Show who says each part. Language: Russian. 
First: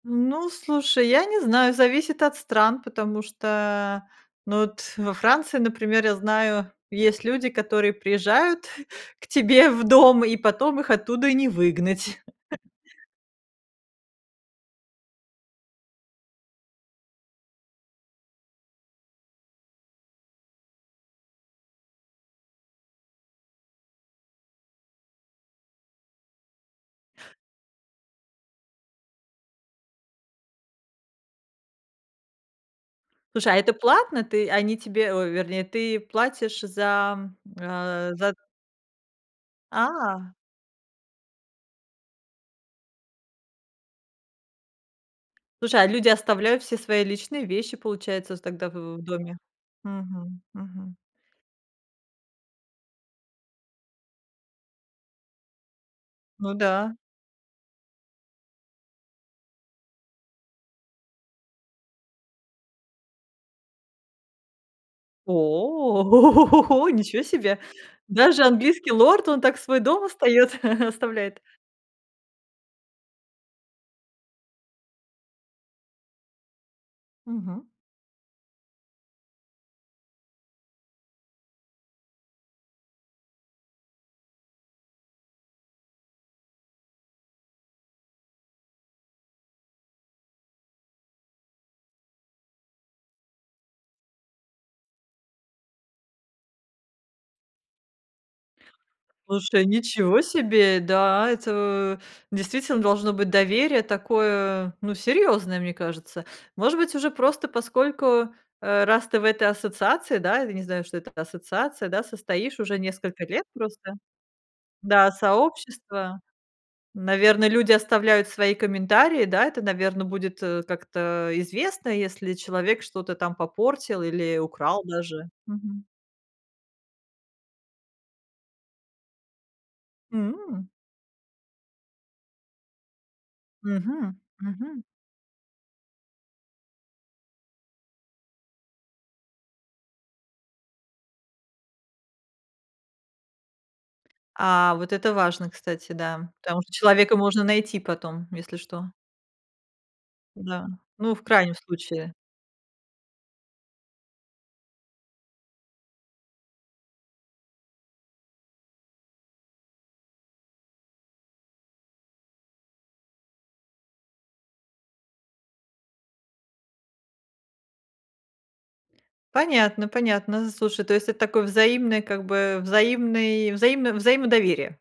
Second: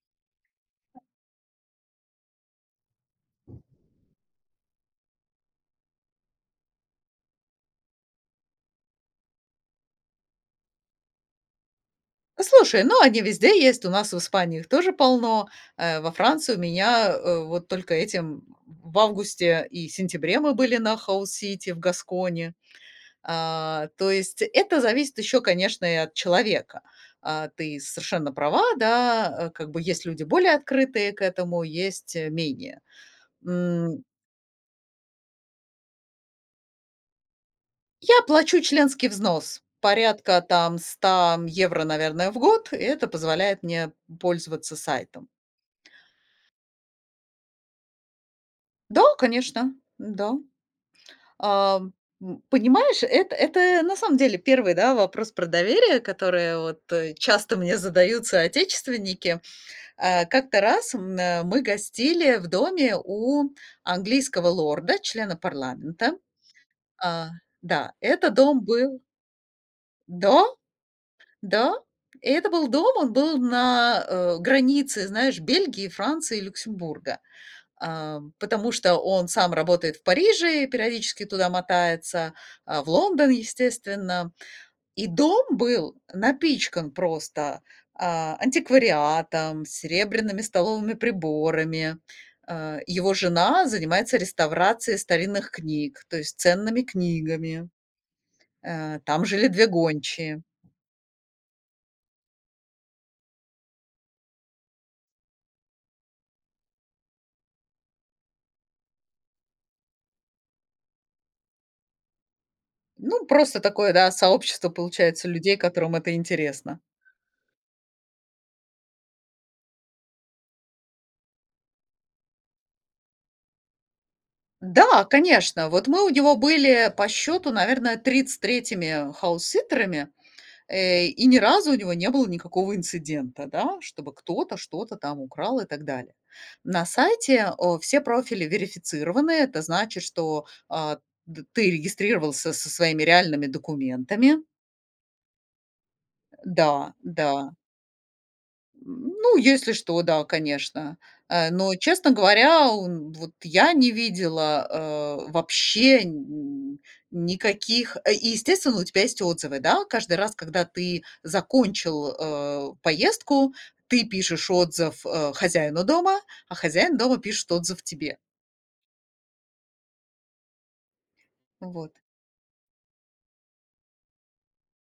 Speaker 1: Ну, слушай, я не знаю, зависит от стран, потому что, ну, вот во Франции, например, я знаю, есть люди, которые приезжают к тебе в дом, и потом их оттуда и не выгнать.
Speaker 2: Послушай, ну, они везде есть. У нас в Испании их тоже полно. Э, во Франции у меня, э, вот только этим в августе и сентябре мы были на House City в Гаскони. А, то есть это зависит еще, конечно, и от человека. А ты совершенно права, да, э, как бы есть люди более открытые к этому, есть, э, менее.
Speaker 1: Слушай, а это
Speaker 2: М
Speaker 1: платно? Ты они тебе ой, вернее, ты платишь за э
Speaker 2: Я
Speaker 1: за т
Speaker 2: плачу членский взнос
Speaker 1: А.
Speaker 2: порядка, там, 100 м евро, наверное, в год. И это позволяет мне пользоваться сайтом.
Speaker 1: Слушай, а люди оставляют все свои личные вещи, получается, вот тогда в в
Speaker 2: Да,
Speaker 1: доме.
Speaker 2: конечно, м-да.
Speaker 1: Мгм мгм.
Speaker 2: Ам, м, понимаешь, это это на самом деле 1, да, вопрос про доверие,
Speaker 1: Ну
Speaker 2: которое от
Speaker 1: да.
Speaker 2: э, часто мне задают соотечественники. Э, как-то раз мэ мы гостили в доме у английского лорда, члена
Speaker 1: О! О
Speaker 2: парламента,
Speaker 1: го го го го!
Speaker 2: э
Speaker 1: Ничего себе!
Speaker 2: Да, это
Speaker 1: Даже
Speaker 2: дом
Speaker 1: английский
Speaker 2: был
Speaker 1: лорд, он так свой дом остаёт
Speaker 2: До,
Speaker 1: оставляет?
Speaker 2: да, и это был дом, он был на, э, границе, знаешь, Бельгии, Франции и Люксембурга,
Speaker 1: Мгм.
Speaker 2: эм, потому что он сам работает в Париже и периодически туда мотается, э, в Лондон, естественно. И дом был напичкан просто, а, антиквариатом, серебряными столовыми приборами. Э, его жена занимается реставрацией старинных книг, то есть ценными книгами. Э, там жили
Speaker 1: Слушай,
Speaker 2: 2
Speaker 1: ничего
Speaker 2: гончие.
Speaker 1: себе, да, это в действительно должно быть доверие такое, ну, серьёзное, мне кажется. Может быть, уже просто поскольку, э, раз ты в этой ассоциации, да, я не знаю, что это за ассоциация, да, состоишь уже несколько
Speaker 2: Ну,
Speaker 1: лет
Speaker 2: просто
Speaker 1: просто.
Speaker 2: такое, да, сообщество,
Speaker 1: Да,
Speaker 2: получается, людей, которым это
Speaker 1: сообщество.
Speaker 2: интересно.
Speaker 1: Наверно, люди оставляют свои комментарии. Да, это, наверно, будет, э, как-то известно, если человек что-то там попортил или украл
Speaker 2: Да,
Speaker 1: даже.
Speaker 2: конечно.
Speaker 1: Мгм.
Speaker 2: Вот мы у него были, по счету, наверное, 33-ми хаус-ситтерами,
Speaker 1: М.
Speaker 2: э, и ни разу у него не было никакого инцидента, да, чтобы
Speaker 1: Мгм
Speaker 2: кто-то
Speaker 1: мгм.
Speaker 2: что-то там украл и так далее. На сайте о все профили верифицированы. Это значит, что, э, д ты регистрировался со своими реальными документами.
Speaker 1: А вот это важно, кстати, да,
Speaker 2: Э,
Speaker 1: потому что
Speaker 2: да,
Speaker 1: человека можно
Speaker 2: да.
Speaker 1: найти потом, если что.
Speaker 2: М, ну, если что, да,
Speaker 1: Да,
Speaker 2: конечно,
Speaker 1: ну, в
Speaker 2: э.
Speaker 1: крайнем
Speaker 2: Но, честно
Speaker 1: случае.
Speaker 2: говоря, он вот я не видела, э, вообще нь никаких, э, и, естественно, у тебя есть отзывы, да. Каждый раз, когда ты закончил, э, поездку, ты пишешь отзыв, э, хозяину дома, а хозяин дома пишет отзыв тебе.
Speaker 1: Понятно понятно. Слушай, то есть это такой
Speaker 2: Вот.
Speaker 1: взаимный, как бы, э, взаимный взаимно взаимодоверие.